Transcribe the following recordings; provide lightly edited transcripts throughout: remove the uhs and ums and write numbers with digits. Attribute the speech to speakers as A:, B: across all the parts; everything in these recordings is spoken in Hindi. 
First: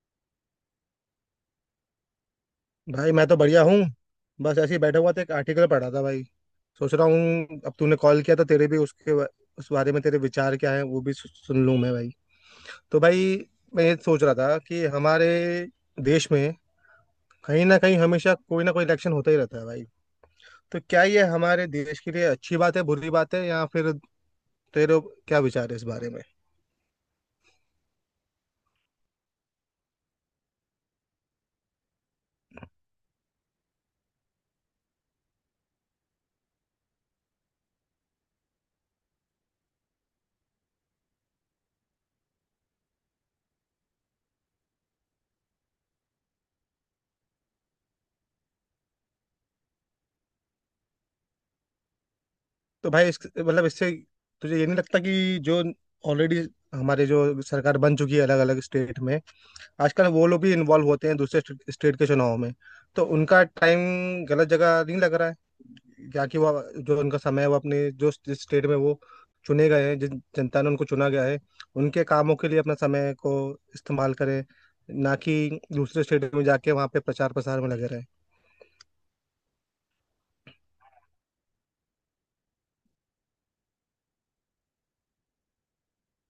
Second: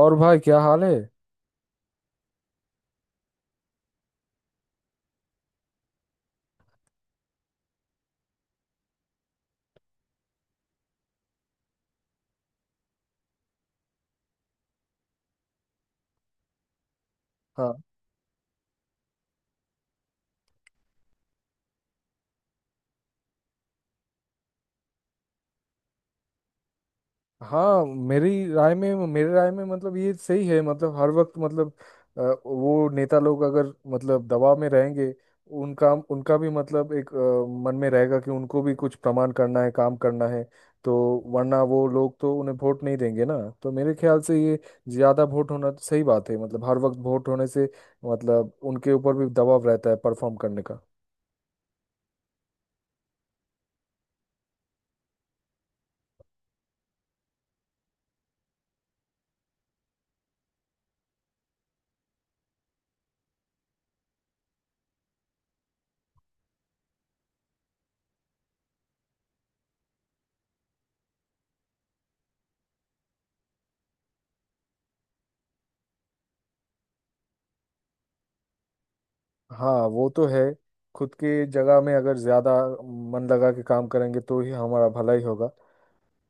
A: और भाई क्या हाल है।
B: भाई मैं तो बढ़िया हूँ। बस ऐसे ही बैठा हुआ था, एक आर्टिकल पढ़ा था भाई। सोच रहा हूँ अब तूने कॉल किया तो तेरे भी उस बारे में तेरे विचार क्या है वो भी सुन लूँ मैं भाई। तो भाई मैं ये सोच रहा था कि हमारे देश में कहीं
A: हाँ।
B: ना कहीं हमेशा कोई ना कोई इलेक्शन होता ही रहता है भाई। तो क्या ये हमारे देश के लिए अच्छी बात है, बुरी बात है, या फिर तेरे क्या विचार है इस बारे में?
A: हाँ, मेरी राय में मेरे राय में मतलब ये सही है। मतलब हर वक्त मतलब अ, वो नेता लोग अगर मतलब दबाव में रहेंगे, उनका उनका भी मतलब एक मन में रहेगा कि उनको भी कुछ प्रमाण करना है, काम करना है, तो वरना वो लोग तो उन्हें वोट नहीं देंगे ना। तो मेरे ख्याल से ये ज़्यादा वोट होना तो सही बात है। मतलब हर वक्त वोट होने से मतलब उनके ऊपर भी दबाव रहता है परफॉर्म करने का।
B: तो भाई मतलब इससे तुझे ये नहीं लगता कि जो ऑलरेडी हमारे जो सरकार बन चुकी है अलग अलग स्टेट में, आजकल वो लोग भी इन्वॉल्व होते हैं दूसरे स्टेट के चुनाव में। तो उनका टाइम गलत जगह नहीं लग रहा है क्या, कि वो जो उनका समय है वो अपने जो जिस स्टेट में वो चुने गए हैं, जिन जनता ने उनको चुना गया है, उनके कामों के लिए अपना समय को इस्तेमाल करें, ना कि दूसरे स्टेट में जाके वहाँ पे प्रचार प्रसार में लगे।
A: हाँ वो तो है। खुद के जगह में अगर ज्यादा मन लगा के काम करेंगे तो ही हमारा भला ही होगा।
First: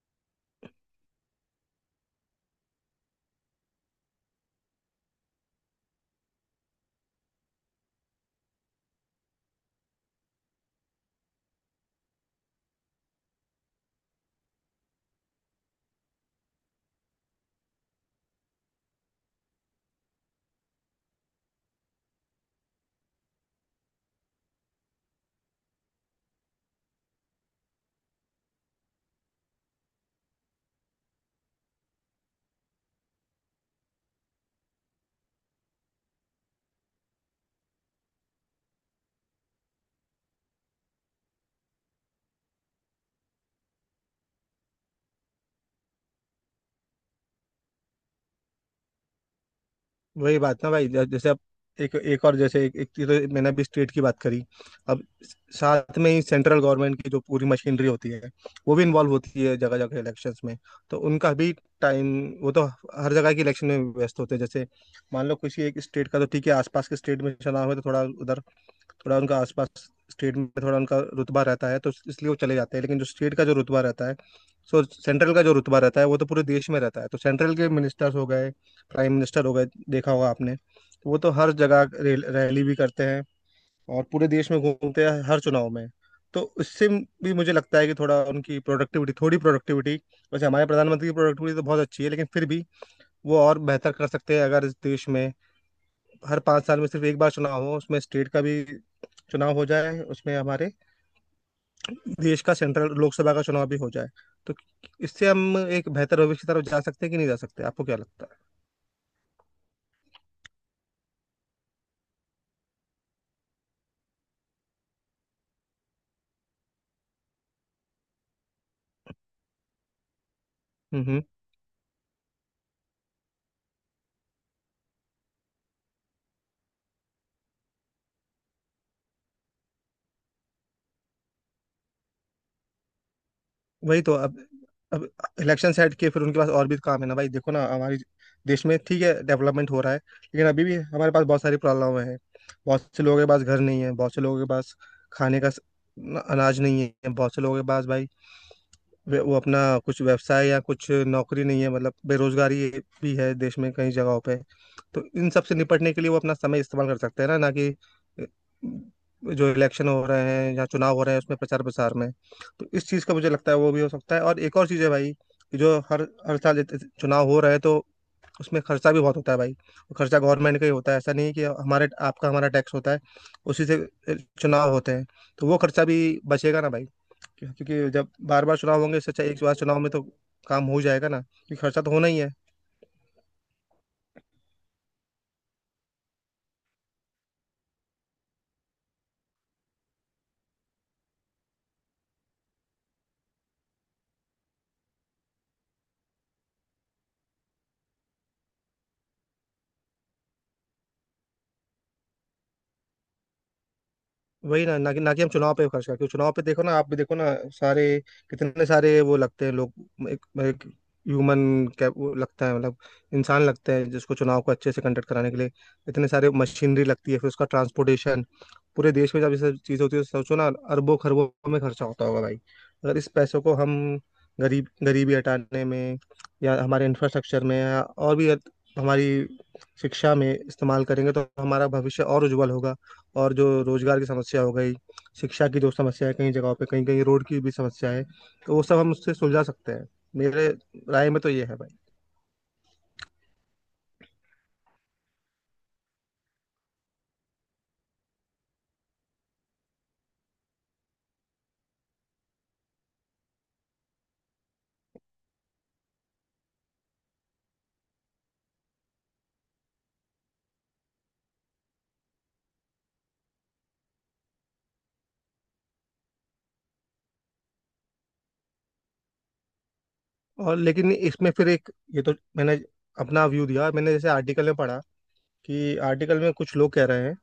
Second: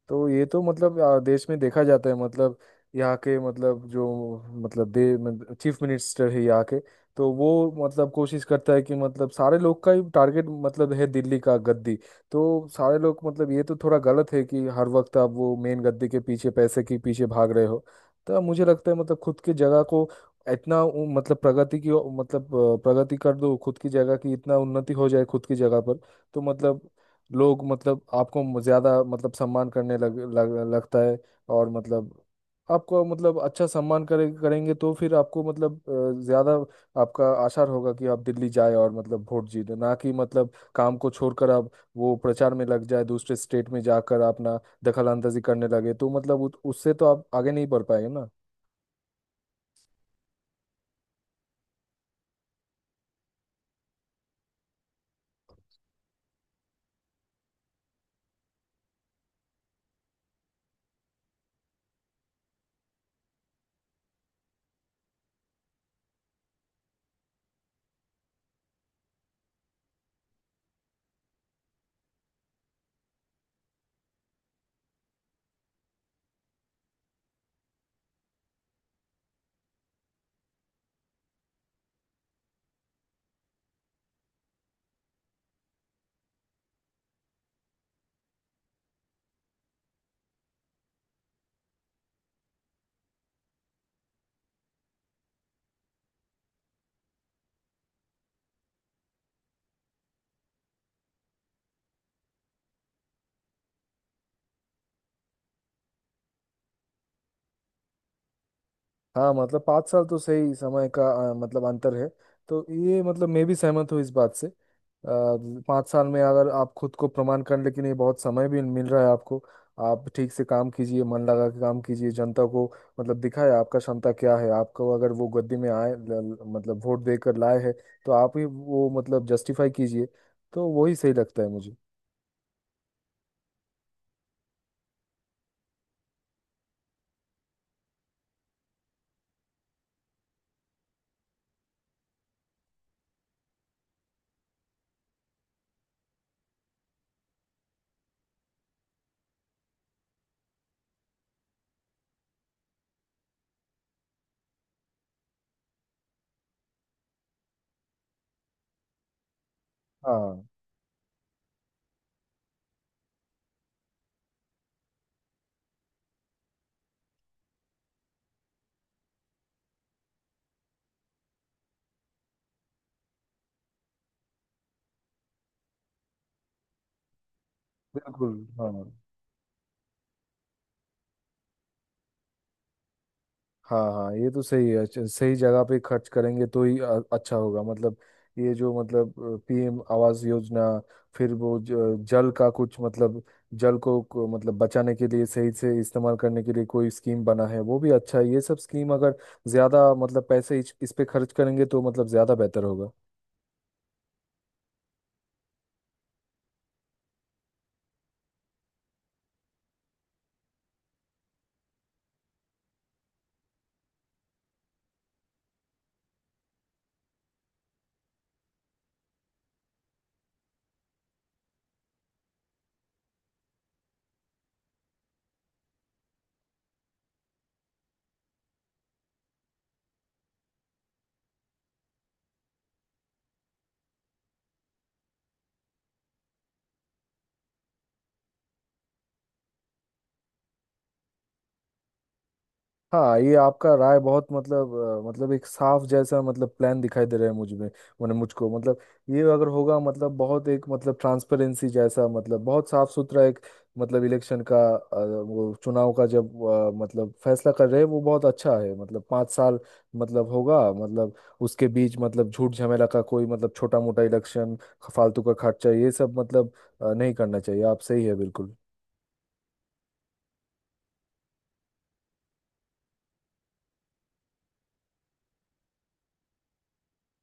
A: तो ये तो मतलब देश में देखा जाता है। मतलब यहाँ के मतलब जो मतलब दे मतलब चीफ मिनिस्टर है यहाँ के, तो वो मतलब कोशिश करता है कि मतलब सारे लोग का ही टारगेट मतलब है दिल्ली का गद्दी। तो सारे लोग मतलब ये तो थोड़ा गलत है कि हर वक्त आप वो मेन गद्दी के पीछे, पैसे के पीछे भाग रहे हो। तो मुझे लगता है मतलब खुद की जगह को इतना मतलब प्रगति की मतलब प्रगति कर दो, खुद की जगह की इतना उन्नति हो जाए खुद की जगह पर, तो मतलब लोग मतलब आपको ज़्यादा मतलब सम्मान करने लग, लग लगता है। और मतलब आपको मतलब अच्छा सम्मान करेंगे तो फिर आपको मतलब ज़्यादा आपका आसार होगा कि आप दिल्ली जाए और मतलब वोट जीते, ना कि मतलब काम को छोड़कर आप वो प्रचार में लग जाए, दूसरे स्टेट में जाकर अपना दखल अंदाजी करने लगे, तो मतलब उससे तो आप आगे नहीं बढ़ पाएंगे ना।
B: वही बात ना भाई, जैसे अब एक एक और जैसे एक चीज़ तो मैंने अभी स्टेट की बात करी। अब साथ में ही सेंट्रल गवर्नमेंट की जो पूरी मशीनरी होती है वो भी इन्वॉल्व होती है जगह जगह इलेक्शंस में। तो उनका भी टाइम, वो तो हर जगह के इलेक्शन में व्यस्त होते हैं। जैसे मान लो किसी एक स्टेट का, तो ठीक है आसपास के स्टेट में चुनाव है तो थोड़ा उधर, थोड़ा उनका आसपास स्टेट में थोड़ा उनका रुतबा रहता है तो इसलिए वो चले जाते हैं, लेकिन जो स्टेट का जो रुतबा रहता है, सो सेंट्रल का जो रुतबा रहता है वो तो पूरे देश में रहता है। तो सेंट्रल के मिनिस्टर्स हो गए, प्राइम मिनिस्टर हो गए, देखा होगा आपने, वो तो हर जगह रैली भी करते हैं और पूरे देश में घूमते हैं हर चुनाव में। तो उससे भी मुझे लगता है कि थोड़ा उनकी प्रोडक्टिविटी, थोड़ी प्रोडक्टिविटी, वैसे हमारे प्रधानमंत्री की प्रोडक्टिविटी तो बहुत अच्छी है लेकिन फिर भी वो और बेहतर कर सकते हैं, अगर इस देश में हर पाँच साल में सिर्फ एक बार चुनाव हो, उसमें स्टेट का भी चुनाव हो जाए, उसमें हमारे देश का सेंट्रल लोकसभा का चुनाव भी हो जाए। तो इससे हम एक बेहतर भविष्य की तरफ जा सकते हैं कि नहीं जा सकते, आपको क्या लगता है?
A: हाँ मतलब 5 साल तो सही समय का मतलब अंतर है। तो ये मतलब मैं भी सहमत हूँ इस बात से। 5 साल में अगर आप खुद को प्रमाण करने के लिए बहुत समय भी मिल रहा है आपको। आप ठीक से काम
B: हम्म
A: कीजिए,
B: हम्म।
A: मन लगा के काम कीजिए, जनता को मतलब दिखाए आपका क्षमता क्या है। आपको अगर वो गद्दी में आए, मतलब वोट देकर लाए हैं, तो आप ही वो मतलब जस्टिफाई कीजिए। तो वही सही लगता है मुझे।
B: वही तो, अब इलेक्शन सेट किए फिर उनके पास और भी काम है ना भाई। देखो ना हमारे देश में, ठीक है डेवलपमेंट हो रहा है लेकिन अभी भी हमारे पास बहुत सारी प्रॉब्लम है। बहुत से लोगों के पास घर नहीं है, बहुत से लोगों के पास खाने का अनाज नहीं है, बहुत से लोगों के पास भाई वो अपना कुछ व्यवसाय या कुछ नौकरी नहीं है, मतलब बेरोजगारी भी है देश में कई जगहों पे। तो इन सब से निपटने के लिए वो अपना समय इस्तेमाल कर सकते हैं ना, ना कि अ, जो इलेक्शन हो रहे
A: हाँ।
B: हैं या चुनाव हो रहे हैं उसमें प्रचार प्रसार में। तो इस चीज़ का मुझे लगता है वो भी हो सकता है। और एक और चीज़ है भाई कि जो हर हर साल चुनाव हो रहे हैं तो उसमें खर्चा भी बहुत होता है भाई। वो खर्चा गवर्नमेंट का ही होता है, ऐसा नहीं है, कि हमारे आपका हमारा टैक्स होता है उसी से चुनाव होते हैं। तो वो खर्चा भी बचेगा ना भाई, क्योंकि जब
A: बिल्कुल।
B: बार बार चुनाव
A: हाँ।
B: होंगे, इससे अच्छा एक बार चुनाव में तो काम हो जाएगा ना, क्योंकि खर्चा तो होना ही है।
A: हाँ हाँ ये तो सही है। अच्छा, सही जगह पे खर्च करेंगे तो ही अच्छा होगा। मतलब ये जो मतलब पीएम आवास योजना, फिर वो जल का कुछ मतलब जल को मतलब बचाने के लिए, सही से इस्तेमाल करने के लिए कोई स्कीम बना है वो भी अच्छा है। ये सब स्कीम अगर ज्यादा मतलब पैसे इस पे खर्च करेंगे तो मतलब ज्यादा बेहतर होगा।
B: वही, ना ना कि हम चुनाव पे खर्च करते, क्योंकि चुनाव पे देखो ना, आप भी देखो ना, सारे कितने सारे वो लगते हैं लोग, एक ह्यूमन कैप वो लगता है मतलब इंसान लगते हैं जिसको चुनाव को अच्छे से कंडक्ट कराने के लिए। इतने सारे मशीनरी लगती है, फिर उसका ट्रांसपोर्टेशन, पूरे देश में जब ये सब चीज़ होती है, सोचो ना अरबों खरबों में खर्चा होता होगा भाई। अगर इस पैसों को हम गरीबी हटाने में या हमारे इंफ्रास्ट्रक्चर में या और भी हमारी शिक्षा में इस्तेमाल करेंगे तो हमारा भविष्य और उज्जवल होगा। और जो रोजगार की समस्या हो गई, शिक्षा की जो समस्या है कई जगहों पे, कहीं कहीं रोड की भी समस्या है, तो वो सब हम उससे सुलझा सकते हैं। मेरे राय में तो ये है भाई।
A: हाँ, ये आपका राय बहुत मतलब मतलब एक साफ जैसा मतलब प्लान दिखाई दे रहा है मुझ में। मैंने मुझको मतलब ये अगर होगा मतलब बहुत एक मतलब ट्रांसपेरेंसी जैसा मतलब बहुत साफ सुथरा एक मतलब इलेक्शन का वो चुनाव का जब मतलब फैसला कर रहे हैं वो बहुत अच्छा है। मतलब पाँच साल मतलब होगा मतलब उसके बीच मतलब झूठ झमेला का कोई मतलब छोटा मोटा इलेक्शन, फालतू का खर्चा, ये सब मतलब नहीं करना चाहिए। आप सही है बिल्कुल।
B: और लेकिन इसमें फिर एक, ये तो मैंने अपना व्यू दिया, मैंने जैसे आर्टिकल में पढ़ा कि आर्टिकल में कुछ लोग कह रहे हैं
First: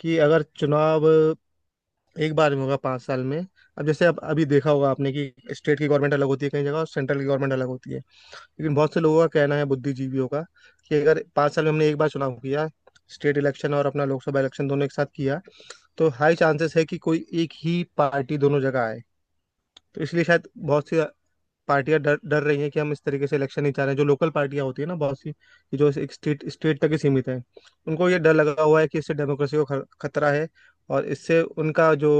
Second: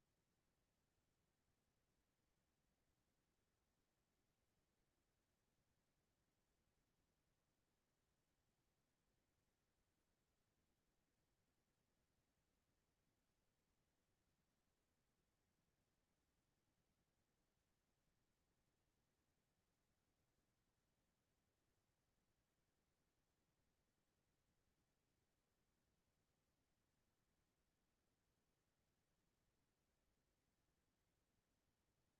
B: कि अगर चुनाव एक बार में होगा 5 साल में। अब जैसे अब अभी देखा होगा आपने कि स्टेट की गवर्नमेंट अलग होती है कई जगह और सेंट्रल की गवर्नमेंट अलग होती है। लेकिन बहुत से लोगों का कहना है, बुद्धिजीवियों का, कि अगर 5 साल में हमने एक बार चुनाव किया, स्टेट इलेक्शन और अपना लोकसभा इलेक्शन दोनों एक साथ किया, तो हाई चांसेस है कि कोई एक ही पार्टी दोनों जगह आए। तो इसलिए शायद बहुत सी पार्टियां डर डर रही हैं कि हम इस तरीके से इलेक्शन नहीं चाह रहे हैं, जो लोकल पार्टियां होती है ना बहुत सी कि जो एक स्टेट स्टेट तक ही सीमित है। उनको ये डर लगा हुआ है कि इससे डेमोक्रेसी को खतरा है और इससे उनका जो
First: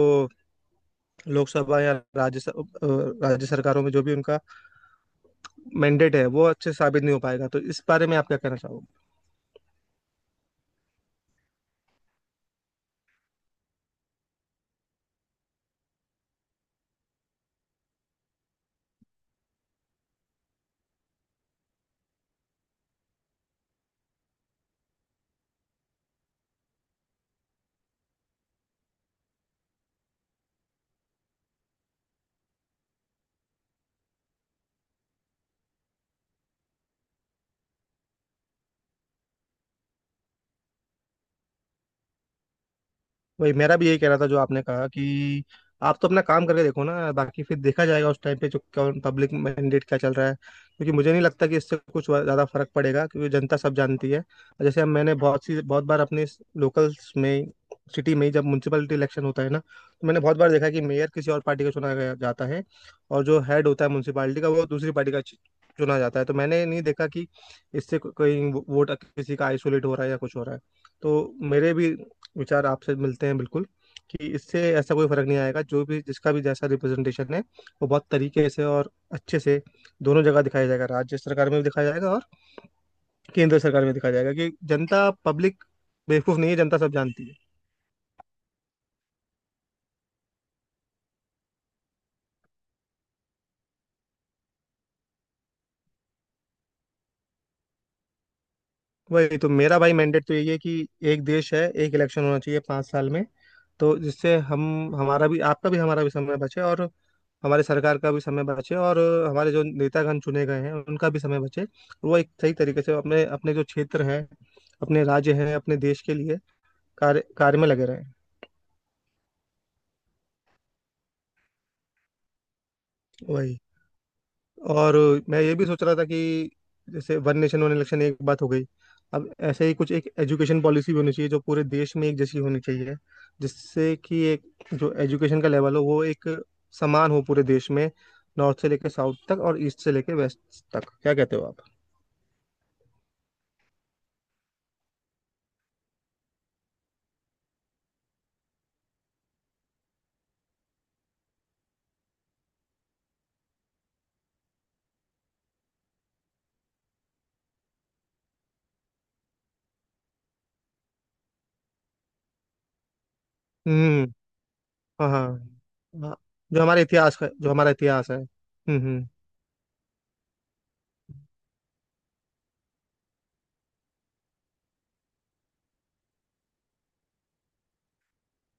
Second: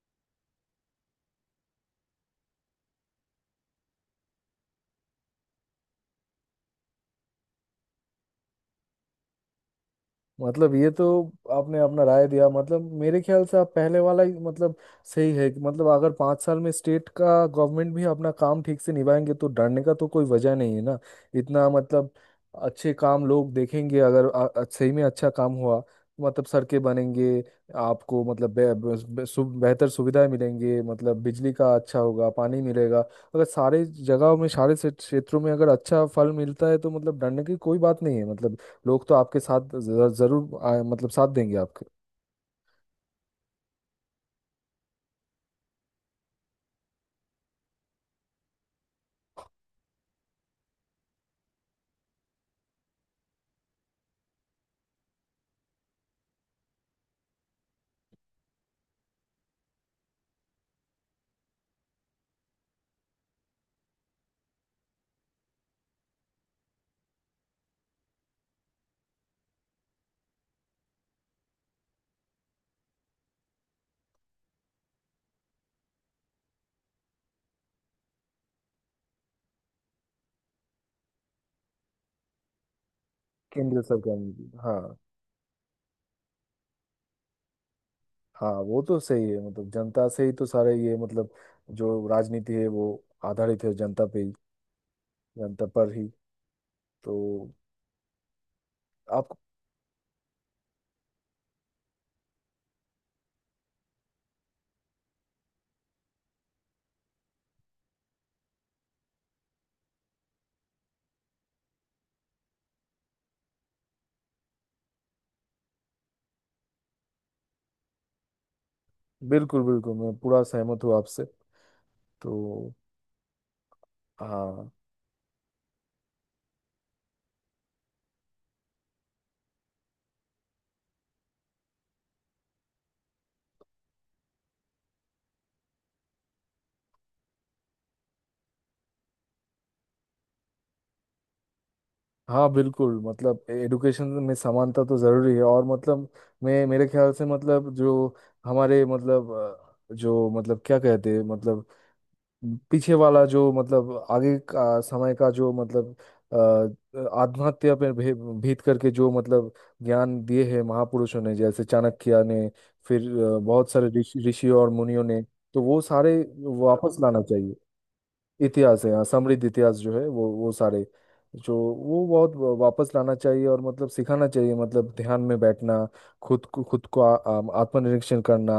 B: लोकसभा या राज्य सरकारों में जो भी उनका मैंडेट है वो अच्छे से साबित नहीं हो पाएगा। तो इस बारे में आप क्या कहना चाहोगे?
A: मतलब ये तो आपने अपना राय दिया। मतलब मेरे ख्याल से आप पहले वाला ही मतलब सही है कि मतलब अगर 5 साल में स्टेट का गवर्नमेंट भी अपना काम ठीक से निभाएंगे तो डरने का तो कोई वजह नहीं है ना। इतना मतलब अच्छे काम लोग देखेंगे अगर सही में अच्छा काम हुआ, मतलब सड़कें बनेंगे, आपको मतलब बे, बे, बे, सु, बेहतर सुविधाएं मिलेंगे, मतलब बिजली का अच्छा होगा, पानी मिलेगा। अगर सारे जगहों में, सारे क्षेत्रों में अगर अच्छा फल मिलता है तो मतलब डरने की कोई बात नहीं है। मतलब लोग तो आपके साथ जरूर मतलब साथ देंगे आपके।
B: वही, मेरा भी यही कहना था जो आपने कहा कि आप तो अपना काम करके देखो ना, बाकी फिर देखा जाएगा उस टाइम पे जो कौन पब्लिक मैंडेट क्या चल रहा है। क्योंकि मुझे नहीं लगता कि इससे कुछ ज़्यादा फर्क पड़ेगा, क्योंकि जनता सब जानती है। और जैसे हम, मैंने बहुत सी बहुत बार अपने लोकल्स में, सिटी में ही जब म्यूनसिपलिटी इलेक्शन होता है ना, तो मैंने बहुत बार देखा कि मेयर किसी और पार्टी का चुना गया जाता है और जो हेड होता है म्यूनसिपालिटी का वो दूसरी पार्टी का चुना जाता है। तो मैंने नहीं देखा कि इससे कोई वोट किसी का आइसोलेट हो रहा है या कुछ हो रहा है। तो मेरे भी विचार आपसे मिलते हैं बिल्कुल, कि इससे ऐसा कोई फर्क नहीं आएगा, जो भी जिसका भी जैसा रिप्रेजेंटेशन है वो बहुत तरीके से और अच्छे से दोनों जगह दिखाया जाएगा, राज्य सरकार में भी दिखाया जाएगा और केंद्र सरकार
A: केंद्र
B: में भी दिखाया
A: सरकार में
B: जाएगा, कि
A: भी। हाँ।
B: जनता पब्लिक बेवकूफ नहीं है, जनता सब जानती है।
A: हाँ वो तो सही है। मतलब जनता से ही तो सारे ये मतलब जो राजनीति है वो आधारित है जनता पे ही, जनता पर ही तो। आप।
B: वही तो, मेरा भाई मैंडेट तो यही है कि एक देश है एक इलेक्शन होना चाहिए 5 साल में। तो जिससे हम, हमारा भी, आपका भी, हमारा भी समय बचे और हमारी सरकार का भी समय बचे और हमारे जो नेतागण चुने गए हैं उनका भी समय बचे। वो एक सही तरीके से अपने अपने जो क्षेत्र हैं, अपने राज्य हैं, अपने देश के लिए कार्य कार्य में लगे रहें।
A: बिल्कुल बिल्कुल, मैं पूरा सहमत हूँ आपसे। तो।
B: वही।
A: हाँ।
B: और मैं ये भी सोच रहा था कि जैसे वन नेशन वन इलेक्शन एक बात हो गई, अब ऐसे ही कुछ एक एजुकेशन पॉलिसी भी होनी चाहिए जो पूरे देश में एक जैसी होनी चाहिए, जिससे कि एक जो एजुकेशन का लेवल हो वो एक समान हो पूरे देश में, नॉर्थ से लेकर साउथ तक और ईस्ट से लेकर वेस्ट तक। क्या कहते हो आप?
A: हाँ बिल्कुल, मतलब एडुकेशन में समानता तो जरूरी है। और मतलब मैं मेरे ख्याल से मतलब जो हमारे मतलब जो मतलब क्या कहते हैं मतलब पीछे वाला जो मतलब आगे का समय का जो मतलब अ, आत्महत्या पर भे- भीत करके जो मतलब ज्ञान दिए हैं महापुरुषों ने, जैसे चाणक्य ने, फिर बहुत सारे
B: हम्म।
A: ऋषियों और मुनियों
B: हाँ
A: ने।
B: हाँ।
A: तो वो
B: हाँ,
A: सारे
B: जो हमारे
A: वापस
B: इतिहास
A: लाना
B: का, जो
A: चाहिए।
B: हमारा इतिहास है।
A: इतिहास है, हाँ, समृद्ध इतिहास जो है, वो सारे जो वो बहुत वापस लाना चाहिए और मतलब सिखाना चाहिए। मतलब ध्यान में बैठना, खुद को आत्मनिरीक्षण करना।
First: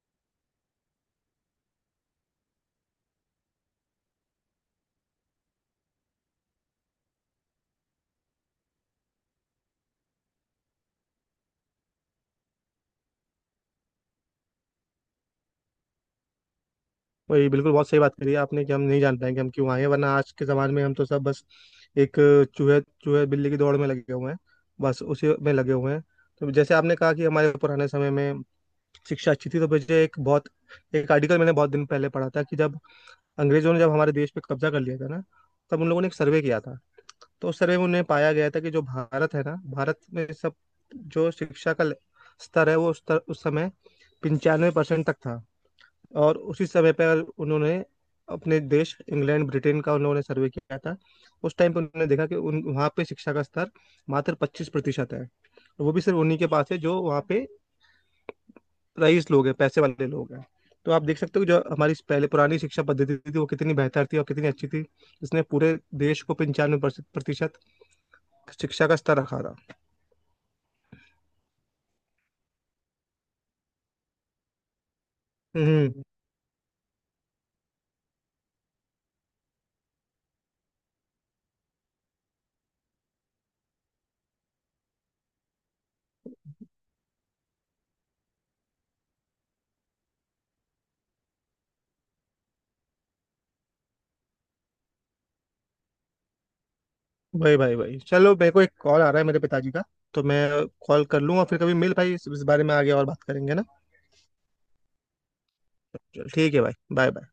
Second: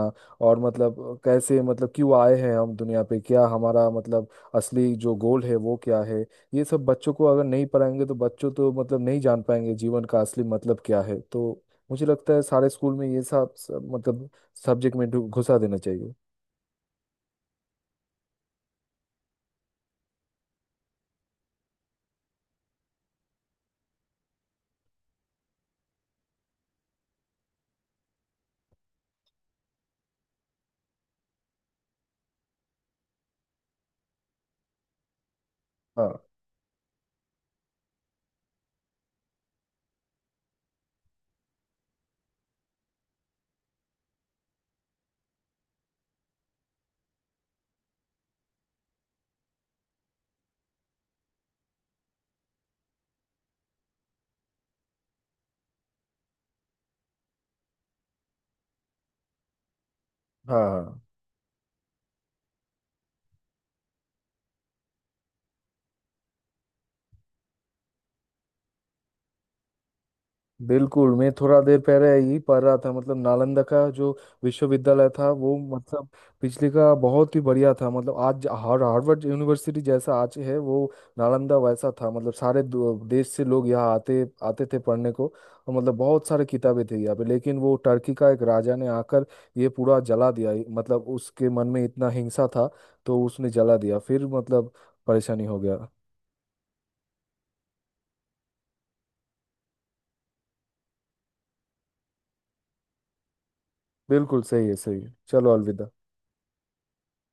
A: और मतलब कैसे मतलब क्यों आए हैं हम दुनिया पे, क्या हमारा मतलब असली जो गोल है वो क्या है। ये सब बच्चों को अगर नहीं पढ़ाएंगे तो बच्चों तो मतलब नहीं जान पाएंगे जीवन का असली मतलब क्या है। तो मुझे लगता है सारे स्कूल में ये सब सब मतलब सब्जेक्ट में घुसा देना चाहिए।
B: वही, बिल्कुल, बहुत सही बात करी है आपने, कि हम नहीं जान पाएंगे हम क्यों आए हैं, वरना आज के ज़माने में हम तो सब बस एक चूहे चूहे बिल्ली की दौड़ में लगे हुए हैं। बस उसी में लगे हुए हैं। तो जैसे आपने कहा कि हमारे पुराने समय में शिक्षा अच्छी थी, तो मुझे एक बहुत, एक आर्टिकल मैंने बहुत दिन पहले पढ़ा था कि जब अंग्रेजों ने जब हमारे देश पे कब्जा कर लिया था ना, तब उन लोगों ने एक
A: हाँ।
B: सर्वे किया था। तो उस सर्वे में उन्हें पाया गया था कि जो भारत है ना, भारत में सब जो शिक्षा का स्तर है वो उस समय 95% तक था। और उसी समय पर उन्होंने अपने देश इंग्लैंड ब्रिटेन का उन्होंने सर्वे किया था। उस टाइम पर उन्होंने देखा कि उन वहाँ पे शिक्षा का स्तर मात्र 25% है, और वो भी सिर्फ उन्हीं के पास है जो वहाँ पे रईस लोग हैं, पैसे वाले लोग हैं।
A: हाँ।
B: तो
A: हाँ
B: आप देख सकते हो जो हमारी पहले पुरानी शिक्षा पद्धति थी वो कितनी बेहतर थी और कितनी अच्छी थी। इसने पूरे देश को 95% शिक्षा का स्तर रखा था।
A: बिल्कुल, मैं थोड़ा देर पहले यही पढ़ रहा था। मतलब नालंदा का जो विश्वविद्यालय था वो
B: हम्म।
A: मतलब पिछले का बहुत ही बढ़िया था। मतलब आज हार्वर्ड यूनिवर्सिटी जैसा आज है, वो नालंदा वैसा था। मतलब सारे देश से लोग यहाँ आते आते थे पढ़ने को। और मतलब बहुत सारे किताबें थे यहाँ पे, लेकिन वो टर्की का एक राजा ने आकर ये पूरा जला दिया। मतलब उसके मन में इतना हिंसा था, तो उसने जला दिया, फिर मतलब परेशानी हो गया।
B: भाई भाई भाई चलो, मेरे को एक कॉल आ रहा है मेरे पिताजी का, तो मैं कॉल कर लूँ और फिर कभी मिल भाई, इस बारे में आगे और बात करेंगे ना।
A: बिल्कुल सही है, सही है, चलो अलविदा।
B: चल ठीक है भाई, बाय बाय।